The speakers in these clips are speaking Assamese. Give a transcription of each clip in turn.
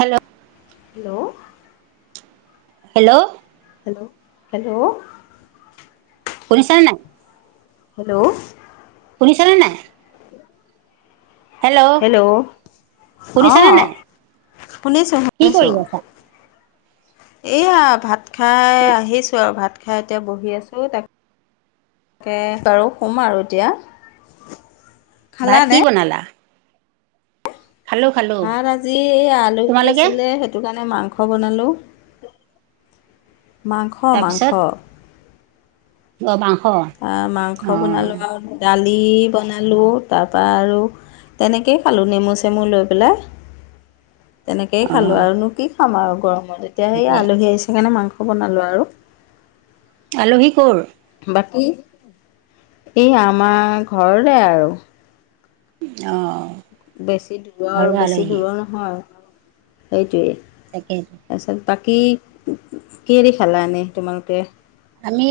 Hello? Hello? Hello? Hello hello? শুনিছা নে নাই? হেল্ল'? শুনিছা নে নাই? হেল্ল'? শুনিছানে অঁ নাই? শুনিছোঁ কি কৰি শুনিছোঁ আছা? এইয়া ভাত খাই আহিছোঁ আৰু ভাত খাই এতিয়া বহি আছো তাক কে বাৰু শুম আৰু এতিয়া। ভাত খালানে কি বনালা? খালো। খালো ভাত আজি এই আলহী তোমালোকে আছিলে সেইটো কাৰণে মাংস বনালো। মাংস - মাংস। তাৰপিছত অ মাংস। আ মাংস অ বনালো আৰু নে দালি বনালোঁ তাৰপৰা আৰু তেনেকেই খালোঁ নেমু - চেমু লৈ পেলাই। [inaudible] তেনেকেই অ খালো আৰুনো কি খাম আৰু গৰমত এতিয়া সেই তাকে আলহী আহিছে কাৰণে মাংস বনালো আৰু। আলহী কৰ? বাকী? এই আমাৰ ঘৰতে আৰু। অ অ। বেছি দূৰৰ বেছি দূৰৰ নহয় সেইটোৱেই। তাকেইটো। তাৰপিছত বাকী কিদি খালা এনেই তোমালোকে? আমি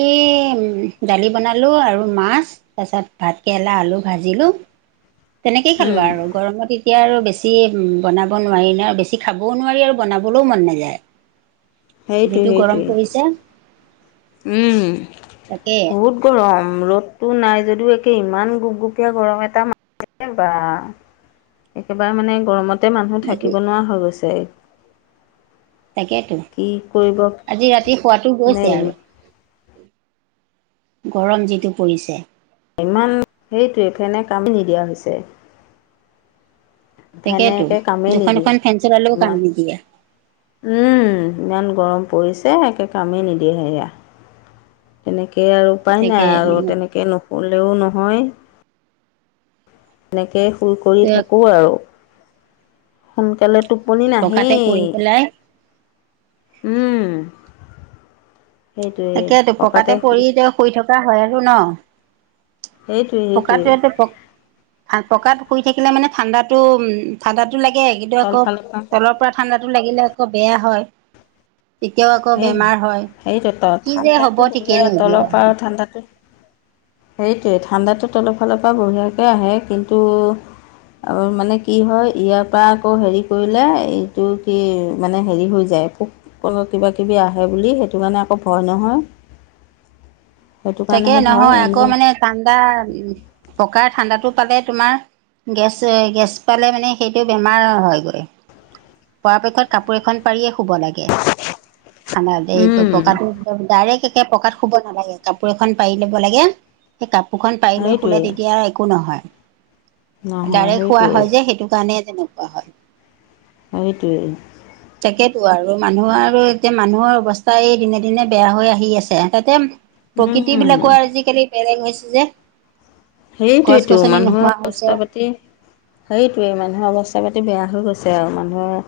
উম দালি বনালো আৰু মাছ তাৰ পিছত ভাত কেৰেলা, আলু ভাজিলো তেনেকেই খালো উম আৰু গৰমত এ তিয়া আৰু বেছি বনাব নোৱাৰি ন, বেছি খাবও নোৱাৰি আৰু বনাবলৈও মন নাযায়। সেইটোৱে যিটো গৰম সেইটোৱে পৰিছে। উম তাকে বহুত গলম, ৰ'দটো নাই যদিও একে ইমান গুপগুপীয়া গৰম এটা মা ছে বা! একেবাৰে মানে গৰমতে মানুহ আজি থাকিব নোৱাৰা হৈ গৈছে। তাকেইতো, কি কৰিব আজি ৰাতি শুৱাটো মানে গৈছে আৰু। গৰম যিটো পৰিছে। ইমান, সেইটোৱে ফেনে কামে নিদিয়া হৈছে। ফেনে তাকেতো একে কামেই দুখন নিদিয়ে দুখন ফেন চলালেও কাম ইমান নিদিয়ে উম, ইমান গৰম পৰিছে একে কামেই নিদিয়ে সেয়া। তেনেকে আৰু উপায় নাই তাকে আৰু তেনেকে নুশুলেও নহয়। এনেকে সুৰ ত কৰি থাকো আৰু সোনকালে টোপনি পকাতে নাহেই। পৰি পেলাই উম, সেইটোৱে তাকেতো পকাতে শুল পৰি এতিয়া শুই থকা হয় আৰু ন? সেইটোৱেই সেইটোৱেই পকাটোৱেতে প ফা পকাত শুই থাকিলে মানে ঠাণ্ডাতো উম ঠাণ্ডাত লাগে কিন্তু আকৌ তলৰ পৰা ঠাণ্ডা লাগিলে আকৌ বেয়া হয় তেতিয়াও আকৌ সেই বেমাৰ হয় সেইটো ত কি যে হ'ব ঠাণ্ডাতটো ঠিকেই বঢ়িয়া নাইকিয়া তলৰ পৰা আৰু ঠাণ্ডাতো সেইটোৱে ঠাণ্ডাটো তলৰ ফালৰ পৰা বঢ়িয়াকৈ আহে কিন্তু আৰু মানে কি হয় ইয়াৰ পৰা আকৌ হেৰি কৰিলে এইটো কি মানে হেৰি হৈ যায় পোক অ কিবা কিবি আহে বুলি সেইটো কাৰণে আকৌ ভয় নহয়। সেইটো তাকে কাৰণেহে ভয় নহয় আকৌ এনেই মানে ঠাণ্ডা পকা ঠাণ্ডাতো পালে তোমাৰ গেছ গেছ পালে মানে সেইটো বেমাৰ হয়গৈ। পৰাপেক্ষত কাপোৰ এখন পাৰিয়ে শুব লাগে। ঠাণ্ডা এই উম, পকাটো ডাইৰেক্ট একে পকাত শুব নালাগে কাপোৰ এখন পাৰি ল'ব লাগে সেই কাপোৰখন পাৰি লৈ সেইটোৱে শুলে তেতিয়া একো নহয়। নহয় ডাৰেক্ খোৱা সেইটোৱেই হয় যে সেইটো কাৰণে তেনেকুৱা হয়। সেইটোৱেই। উ তাকেতো আৰু মানুহ আৰু এতিয়া মানুহৰ অৱস্থাই দিনে দিনে বেয়া হৈ আহি আছে তাতে প্ৰকৃতি বিলাকো আজিকালি বেৰেং হৈছে যে। গছ সেইটোোৱয়তো গছনি মানুহৰ নোহোৱা হৈছে অৱস্থা পাতি সেইটোৱেই মানুহৰ অৱস্থা পাতি বেয়া হৈ গৈছে আৰু মানুহৰ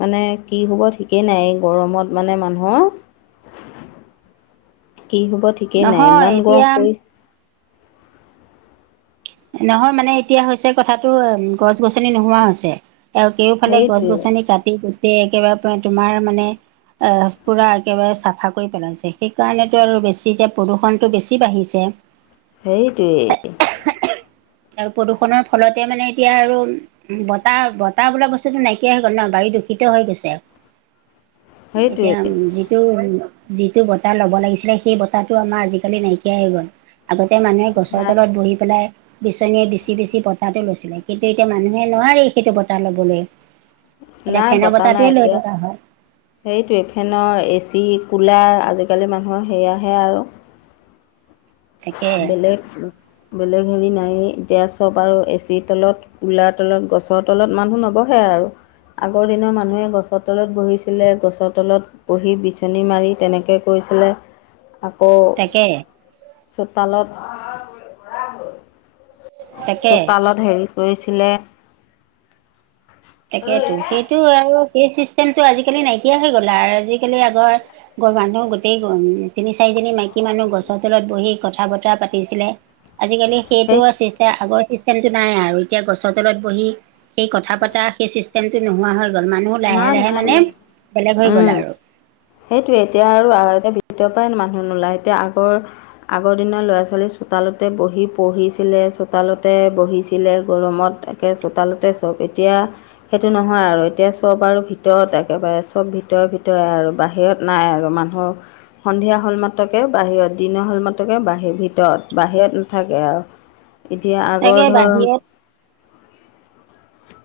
মানে কি হ'ব ঠিকেই নাই গৰমত মানে মানুহৰ। কি হব ঠিকেই নাই নহয় ইমান এতিয়া গৰম পৰি নহয় মানে এতিয়া হৈছে কথাটো গছ গছনি নোহোৱা হৈছে। আৰু কেওফালে গছ সেইটোৱে গছনি কাটি গোটেই একেবাৰে তোমাৰ মানে পূৰা একেবাৰে চাফা কৰি পেলাইছে সেইকাৰণেতো আৰু বেছি এতিয়া প্ৰদূষণটো বেছি বাঢ়িছে। সেইটোৱেই। আৰু প্ৰদূষণৰ ফলতে মানে এতিয়া আৰু উ বতাহ বতাহ বোলা বস্তুতটো নাইকিয়া হৈ গ'ল ন বাৰী দূষিত হৈ গৈছে। সেইটোৱে এতিয়া যিটো বতাহ ল'ব লাগিছিলে সেই বতাহটো আমাৰ আজিকালি নাইকিয়া হৈ গ'ল। আগতে মানুহে গছৰ নাই তলত বহি পেলাই বিচনীয়ে বেছি বেছি বতাহটো লৈছিলে কিন্তু এতিয়া মানুহে নোৱাৰে এই সেইটো বটাহ লবলৈ। এতিয়া ফেনৰ বতাহটোৱে লৈ থকা হয়। সেইটোৱেফেনৰ এ চি কুলাৰ আজিকালি মানুহৰ সেয়াহে আৰু। তাকে বেলেগ বেলেগ হেৰি নাই এতিয়া চব আৰু এচি তলত কোলাৰ তলত গছৰ তলত মানুহ নবহে আৰু আগৰ দিনৰ মানুহে গছৰ তলত বহিছিলে গছৰ তলত পুহি বিচনী মাৰি তেনেকৈ কৰিৈছিলে আকৌ তাক চোতালত। তাকে। চোতালত হেৰি কৰিছিলে। তাকেতো সেইটো আৰু কে চিষ্টেমটো আজিকালি নাইকিয়া হৈ গ'ল আৰু আজিকালি আগৰ গ মানুহ গোটেই উম তিনি চাৰিজনী মাইকী মানুহ গছৰ তলত বহি কথা বতৰা পাতিছিলে আজিকালি সেই সেইটোিষ্টম আগৰ চিষ্টেমটো নাই আৰু এতিয়া গছৰ তলত বহি সেই কথা পতা সেই চিষ্টেমটো নোহোৱা হৈ গ'ল মানুহ লাহে নাই লাহে নাই মানে নাই বেলেগ হৈ গ'ল আৰু। সেইটোোৱে এতিয়া আৰু এতিয়া বিায় মানুহ নোলায় এতিয়া আগৰ আগৰ দিনৰ ল'ৰা ছোৱালী চোতালতে বহি পঢ়িছিলে চোতালতে বহিছিলে গৰমত চোতালতে চব এতিয়া সেইটো নহয় আৰু এতিয়া চব আৰু ভিতৰত একেবাৰে চব ভিতৰে ভিতৰে আৰু বাহিৰত নাই আৰু মানুহ সন্ধিয়া হ'ল মাতকে বাহিৰত দিনৰ হ'ল মাতকে বাহিৰ ভিতৰত বাহিৰত নাথাকে আৱ [inaudible] এতিয়া আগৰ তাকে ধৰ বাহিৰত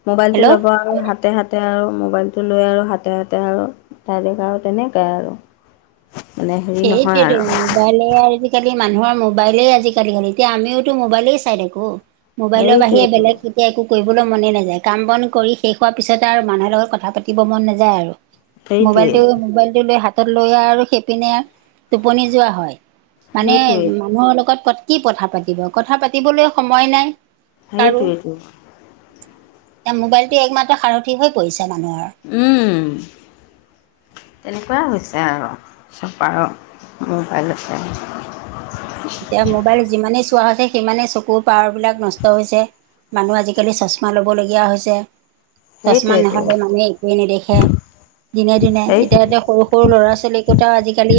মোবাইলটো হেল্ল' ল'ব আৰু হাতে হাতে আৰু মোবাইলটো লৈ আৰু হাতে হাতে আৰু ডাইৰেক আৰু তেনেকাই আৰু মানে হেৰি নহয় আৰু এইকেইদিন মোবাইলে আজিকালি মানুহৰ মোবাইলেই আজিকালি খালি এতিয়া আমিওতো মোবাইলেই চাই থাকো মোবাইলৰ বাহিৰে সেইটোৱেইটো বলেগ কি এতিয়া একো কৰিবলৈ মনে নাযায় কাম বন কৰি শেষ হোৱাৰ পিছতে আৰু মানুহৰ লগত কথা পাতিব মন নাযায় আৰু সেইটোৱেই মোবাইলটো মোবাইলটো লৈ হাতত লৈ আৰু আৰু সেপিনে টোপনি যোৱা হয় মানে সেইটোৱেই মানুহৰ লগত কথ কি কথা পাতিব কথা পাতিবলৈ সময় নাই কাৰো সেইটোৱেইটো এতিয়া মোবাইলটো একমাত্ৰ সাৰথি হৈ পৰিছে মানুহৰ উম তেনেকুৱাই হৈছে আৰু চাপাৰৰ মোবাইল পৰাই এতিয়া মোবাইল যিমানেই চোৱা হৈছে সিমানেই চকুৰ পাৱাৰ বিলাক নষ্ট হৈছে মানুহ আজিকালি চশমা ল'বলগীয়া হৈছে চশমা সেইটোৱেইটো নহ'লে মানুহে একোৱেই নেদেখে দিনে দিনে এতিয়া সেইটোৱে এতিয়া সৰু সৰু ল'ৰা ছোৱালীগোটাও আজিকালি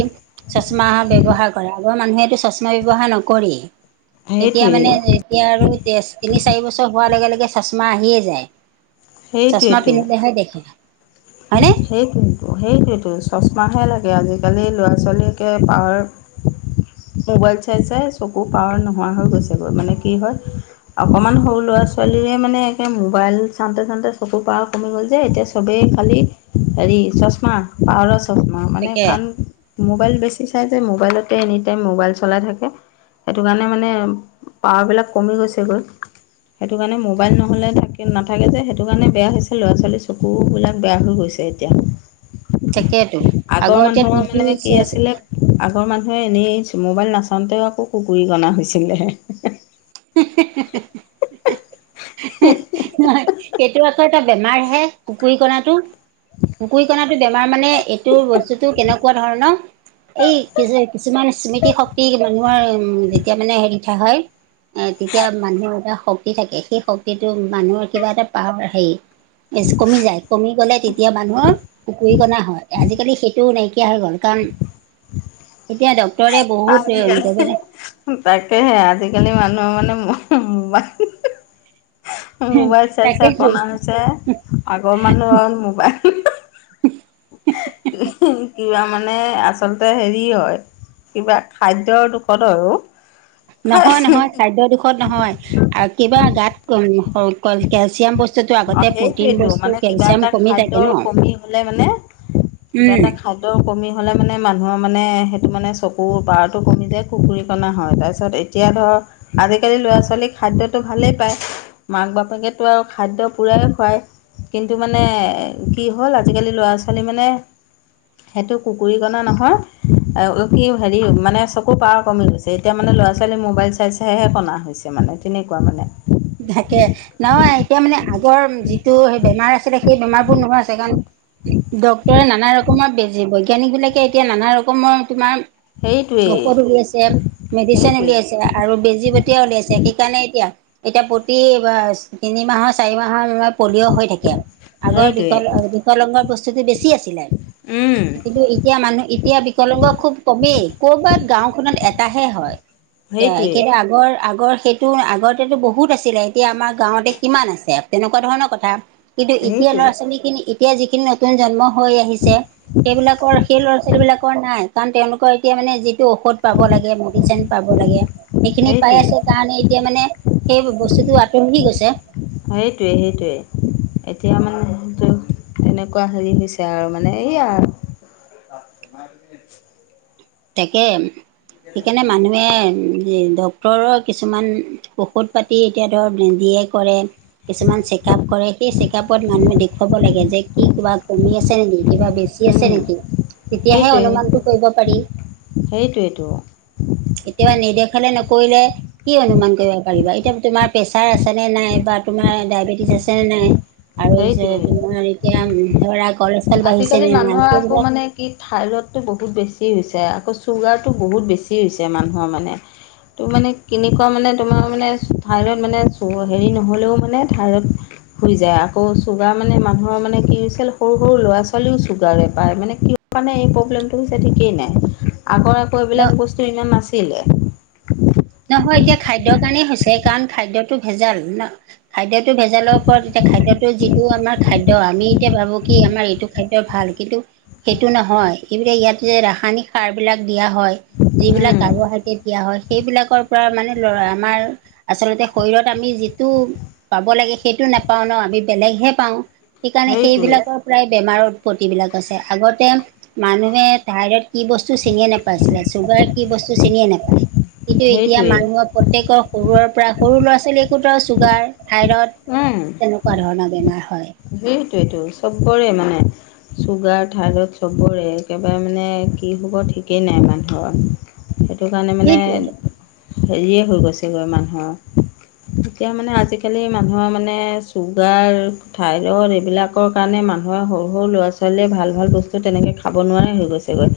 চশমা ব্যৱহাৰ কৰে আগৰ মানুহেটো চশমা ব্যৱহাৰ নকৰেই এতিয়া সেইটোৱেই মানে যে যেতিয়া আৰু তে তিনি, চাৰি বছৰ হোৱাৰ লগে লগে চশমা আহিয়ে যায় চশমা পিন্ধিলেহে দেখে হয়নে সেইটোৱে সেইটোৱতো চশমাহে লাগে আজিকালি ল'ৰা ছোৱালীকে পাৱাৰ মোবাইল চাই চাই চকু পাৱাৰ নোহোৱা হৈ গৈছেগৈ মানে কি হয় অকণমান সৰু ল'ৰা-ছোৱালীৰে মানে একে মোবাইল চাওঁতে চাওঁতে চকু পাৱাৰ কমি গ'ল যে এতিয়া চবেই খালি হেৰি চশমা পাৱাৰৰ চশমা মানে তাকে কণ মোবাইল বেছি চাই যে মোবাইলতে এনি টাইম মোবাইল চলাই থাকে সেইটো কাৰণে মানে পাৱাৰবিলাক কমি গৈছেগৈ সেইটো কাৰণে মোবাইল নহ'লে থাকে নাথাকে যে সেইটো কাৰণে বেয়া হৈছে ল'ৰা-ছোৱালী চকুবিলাক বেয়া হৈ গৈছে এতিয়া তাকেতো আগৰ এতিয়া মানুহৰ টিভি মানে কি আছিলে আগৰ মানুহে এনেই মোবাইল নাচাওঁতে আকৌ কুকুৰী কনা হৈছিলে হে হে সেইটো আকৌ এটা বেমাৰ হে কুকুৰী কণাটো কুকুৰিকণাটো বেমাৰ মানে এইটো বস্তুটো কেনেকুৱা ধৰণ এই কিযে কিছুমান স্মৃতি শক্তি মানুহৰ উম তেতিয়া মানে হেৰি থা হয় এ তেতিয়া মানুহ এটা শক্তি থাকে সেই শক্তিটো মানুহৰ কিবা এটা পাৱাৰ হেৰি মিছ কমি যায় কমি গ'লে তেতিয়া মানুহৰ কুকুৰী কণা হয় আজিকালি সেইটো নাইকিয়া হৈ গ'ল কাৰণ এতিয়া ডক ডক্টৰে আজিকালি বহুত তাকেহে আজিকালি মানুহৰ মানে মোবাইল মোবাইল চাই চাই তাকেতো কণা হৈছে আগৰ মানুহ মোবাইল উম কিবা মানে আচলতে হেৰি হয় কিবা খাদ্যৰ দুখতো হয়ও। নহয় নহয়, খাদ্য দুখত নহয় আৰু কিবা গাত কম হ কল কেলচিয়াম বস্তুটো অ আগতে প্ৰটিন সেইটোৱেইটো বস্তু, মানে কিবা কেলচিয়াম এটা কমি থাকে ন। খাদ্যৰ কমি হ'লে মানে কিবা উম এটা খা দ্যৰ কমি হ'লে মানে মানুহৰ মানে সেইটো মানে চকুৰ পাৰটো কমি যায়, কুকুৰীকণা হয় তাৰপিছত এ এতিয়া ধৰ, আজিকালি ল'ৰা - ছোৱালী খাদ্যটো ভালেই পায়, মাক - বাপেকেতো আৰু খাদ্য পুৰাই খুৱায় কিন্তু মানে কি হ'ল আজিকালি ল'ৰা - ছোৱালী মানে সেইটো কুকুুৰীকণা নহয়, এ অ কি হেৰি মানে চকুৰ পাৱাৰ কমি গৈছ তে এতিয়া মানে ল'ৰা - ছোৱালী মোবাইল চাই চাইহে কনা হৈছে মানে তেনেকুৱা মানে। ধাকে, নহয় এতিয়া মানে আগৰ যিটো সেই বেমাৰ আছিলে সেই বেমাৰবোৰ নোহোৱা হৈছে কাৰণ ডক্তৰে নানা ৰকমৰ বেজি, বৈজ্ঞানিকবিলাকে এতিয়া নানা ৰকমৰ তোমাৰ সেইটোৱেই ঔষধ উলিয়াইছে, মেডিচিন সেইটোৱেই উলিয়াইছে আৰু বেজী বটীয়া উলিয়াইছে সেইকাৰণে এতিয়া এতিয়া প্ৰতি বাচ তিনিমাহৰ - চাৰিমাহৰ লগত পলিঅ' হৈ থাকে, আগৰ সেইটোৱেই বিক - বিকলংগৰ বস্তুটো বেছি আছিলে। উম। কিন্তু এতিয়া মানুহ এতিয়া বিকলংগ খুব কমেই, ক'ৰবাত গাঁওখনত এটাহে হয়। কে সেইটোৱেই একেটা আগৰ - আগৰ সেই তোৰ আগতেতো বহুত আছিলে এতিয়া আমাৰ গাঁৱতে কিমান আছে তেনেকুৱা ধৰণৰ কথা। কিন্তু এতিয়া ল'ৰা সেইটোৱেই - ছোৱালীখিনি এতিয়া যিখিনি নতুন জন্ম হৈ আহিছে সেইবিলাকৰ সেই ল'ৰা - ছোৱালীবিলাকৰ নাই কাৰণ তেওঁলোকৰ এতিয়া মানে যিটো ঔষধ পাব লাগে, মেডিচিন পাব লাগে সেইখিনি পাই সেইটোৱেই আছে কাৰণে এতিয়া মানে সেই বস্তুটো আঁতৰিহি গৈছে। সেইটোৱে - সেইটোৱে এতিয়া মানে যোন তেনেকুৱা হেৰি হৈছে আৰু মানে এইয়া তাকে সেইকাৰণে মানুহে এন যি ডক টৰৰ কিছুমান ঔষধ পাতি এতিয়া ধৰ বৃদ্ধিয়ে কৰে। কিছুমান চেকআপ কৰে সেই চেকআপত মানুহে দেখুৱাব লাগে যে কি কিবা কমি আছে নেকি? কিবা বেছি আছে উম নেকি? তেতিয়াহে অনুমানটো কৰিব পাৰি। সেইটোৱেইতো। কেতিয়াবা নেদেখিলে নকৰিলে কি অনুমান কৰিব পাৰিবা এতিয়া তোমাৰ প্ৰেচাৰ আছে নে নাই বা তোমাৰ ডায়বেটিছ আছে নে নাই আৰু যে সেইটোৱে তোমাৰ এতিয়া ধৰা কলস্থাল বাঢ়িছে আজিকালি নে নাই মানুহৰ আকৌ সেইবিলাক মানে কি থাইৰইডটো বহুত বেছি হৈছে আকৌ চুগাৰটো বহুত বেছি হৈছে মানুহৰ মানে তো মানে কেনেকুৱা মানে তোমাৰ মানে থাইৰইড মানে চ হেৰি নহ'লেও মানে থাইৰইড হৈ যায় আকৌ চুগাৰ মানে মানুহৰ মানে কি হৈছিল সৰু সৰু ল'ৰা - ছোৱালীও চুগাৰে পায় মানে কি মানে এই প্ৰব্লেমটো হৈছে ঠিকেই নাই। আগৰ ন হৈবিলাক বস্তু ইমান নাছিলে। নহয় এতিয়া খাদ্যৰ কাৰণেই হৈছে কাৰণ খাদ্যটো ভেজাল ন, খাদ্য টো ভেজালৰ ওপৰত এতিয়া খাদ্যটো যিটো আমাৰ খাদ্য, আমি এতিয়া ভাবো কি আমাৰ এইটো খাদ্যয় ভাল কিন্তু সেইটো নহয় এইবিলাক ইয়াত যে ৰাসায়নিক সাৰবিলাক দিয়া হয় যিবিলাক উম কাৰ্বহাইড্ৰেট দিয়া হয় সেইবিলাক তাৰপৰা মানে লৰা, আমাৰ আচলতে শৰীৰত আমি যিটো পাব লাগে সেইটো নেপাও ন, আমি বেলেগহে পাও সেইকাৰণে সেইটোৱেই সেইবিলাকৰ প্ৰায় বেমাৰৰ উৎপত্তিবিলাক আছে, আগতে মানুহে থাইৰড কি বস্তু চিনিয়ে নেপাইছিলে চুগাৰ কি বস্তু চিনিয়ে নাপায়। কিন্তু এতিয়া সেইটোৱেই মানুহৰ প্ৰত্যেকৰ সৰুৰ পৰা সৰু ল'ৰা ছোৱালী একোটাও ছুগাৰ, থাইৰড - উম তেনেকুৱা ধৰণৰ বেমাৰ হয়। সেইটোৱে টো চবৰে মানে। ছুগাৰ থাইৰইড চবৰে একেবাৰে মানে কি হ'ব ঠিকেই নাই মানুহৰ। সেইটো কাৰণে মানে সেইটোৱেটো হেৰিয়ে হৈ গৈছেগৈ মানুহৰ। এতিয়া মানে আজিকালি মানুহৰ মানে চুগাৰ - থাইৰড এইবিলাকৰ কাৰণে মানুহৰ সৰু সৰু ল'ৰা ছোৱালীয়ে ভাল ভাল বস্তু তেনেকে খাব নোৱাৰে হৈ গৈছে গৈ।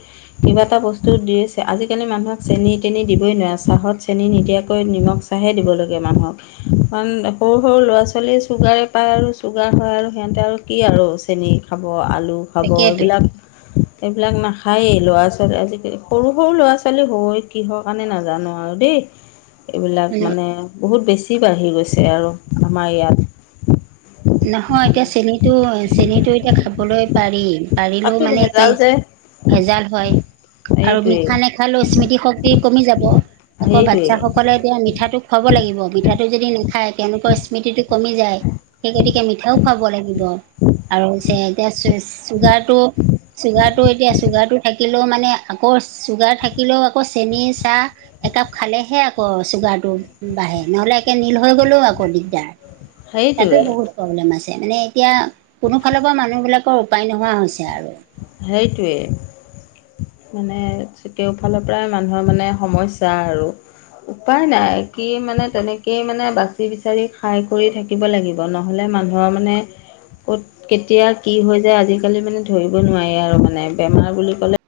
কিবা এটা বস্তু দি আজিকালি মানুহক চেনি তেনি দিবই নোৱাৰে চাহত চেনি নিদিয়াকৈ নিমখ - হে দিব লাগে মানুহক, কাৰণ সৰু সৰু ল'ৰা-ছোৱালীৰ চুগাৰে পাই আৰু - চুগাৰ হয় আৰু সিহঁতে আৰু কি আৰু চেনি খাব আলু খাব এইবিলাক তাকেইতো - সেইবিলাক নাখায়েই ল'ৰা-ছোৱালী আজিকালি সৰু সৰু ল'ৰা-ছোৱালী হয় কিহৰ কাৰণে নাজানো আৰু দেই। [inaudible] এইবিলাক মানে বহুত বেছি বাঢ়ি গৈছে আৰু আমাৰ ইয়াত। নহয় এতিয়া মানে চেনীটো চেনীটো এতিয়া খাবলৈ পাৰি, পাৰিলেও তাতো মানে কি? ভেজাল যে ভেজাল হয়। আৰু এইটোৱেই মিঠা নেখালেও স্মৃতি শক্তি কমি যাব আকৌ বাচ্ছা সেইটোৱেই সক- হলে এতিয়া মিঠাটো খুৱাব লাগিব মিঠাটো যদি নাখায় তেওঁলোকৰ স্মৃতিটো কমি যায়। সেই গতিকে মিঠাও খাব লাগিব আৰু এতিয়া চুগাৰটো - চুগাৰটো এতিয়া চুগাৰটো থাকিলেও মানে আকৌ চুগাৰ থাকিলেও আকৌ চেনি চাহ- একাপ খালেহে আকৌ চুগাৰ টো বাঢ়ে নহলে একে নীল হৈ গলেও আকৌ দিগদাৰ। তাতো সেইটোৱেই বহুত প্ৰব্লেম আছে মানে এতিয়া কোনো ফালৰ পৰা মানুহ বিলাকৰ উপায় নোহোৱা হৈছে আৰু। সেইটোৱে। মানে কেওফালৰ পৰাই মানুহৰ মানে সমস্যা আৰু। উপায় নাই কি, মানে তেনেকেই মানে বাচি বিচাৰি খাই কৰি থাকি - থাকিব লাগিব, নহ'লে মানুহৰ মানে ক'ত কেতিয়া কি হৈ যায় আজিকালি মানে ধৰি - ব নোৱাৰি আৰু মানে বেমাৰ বুলি ক'লে -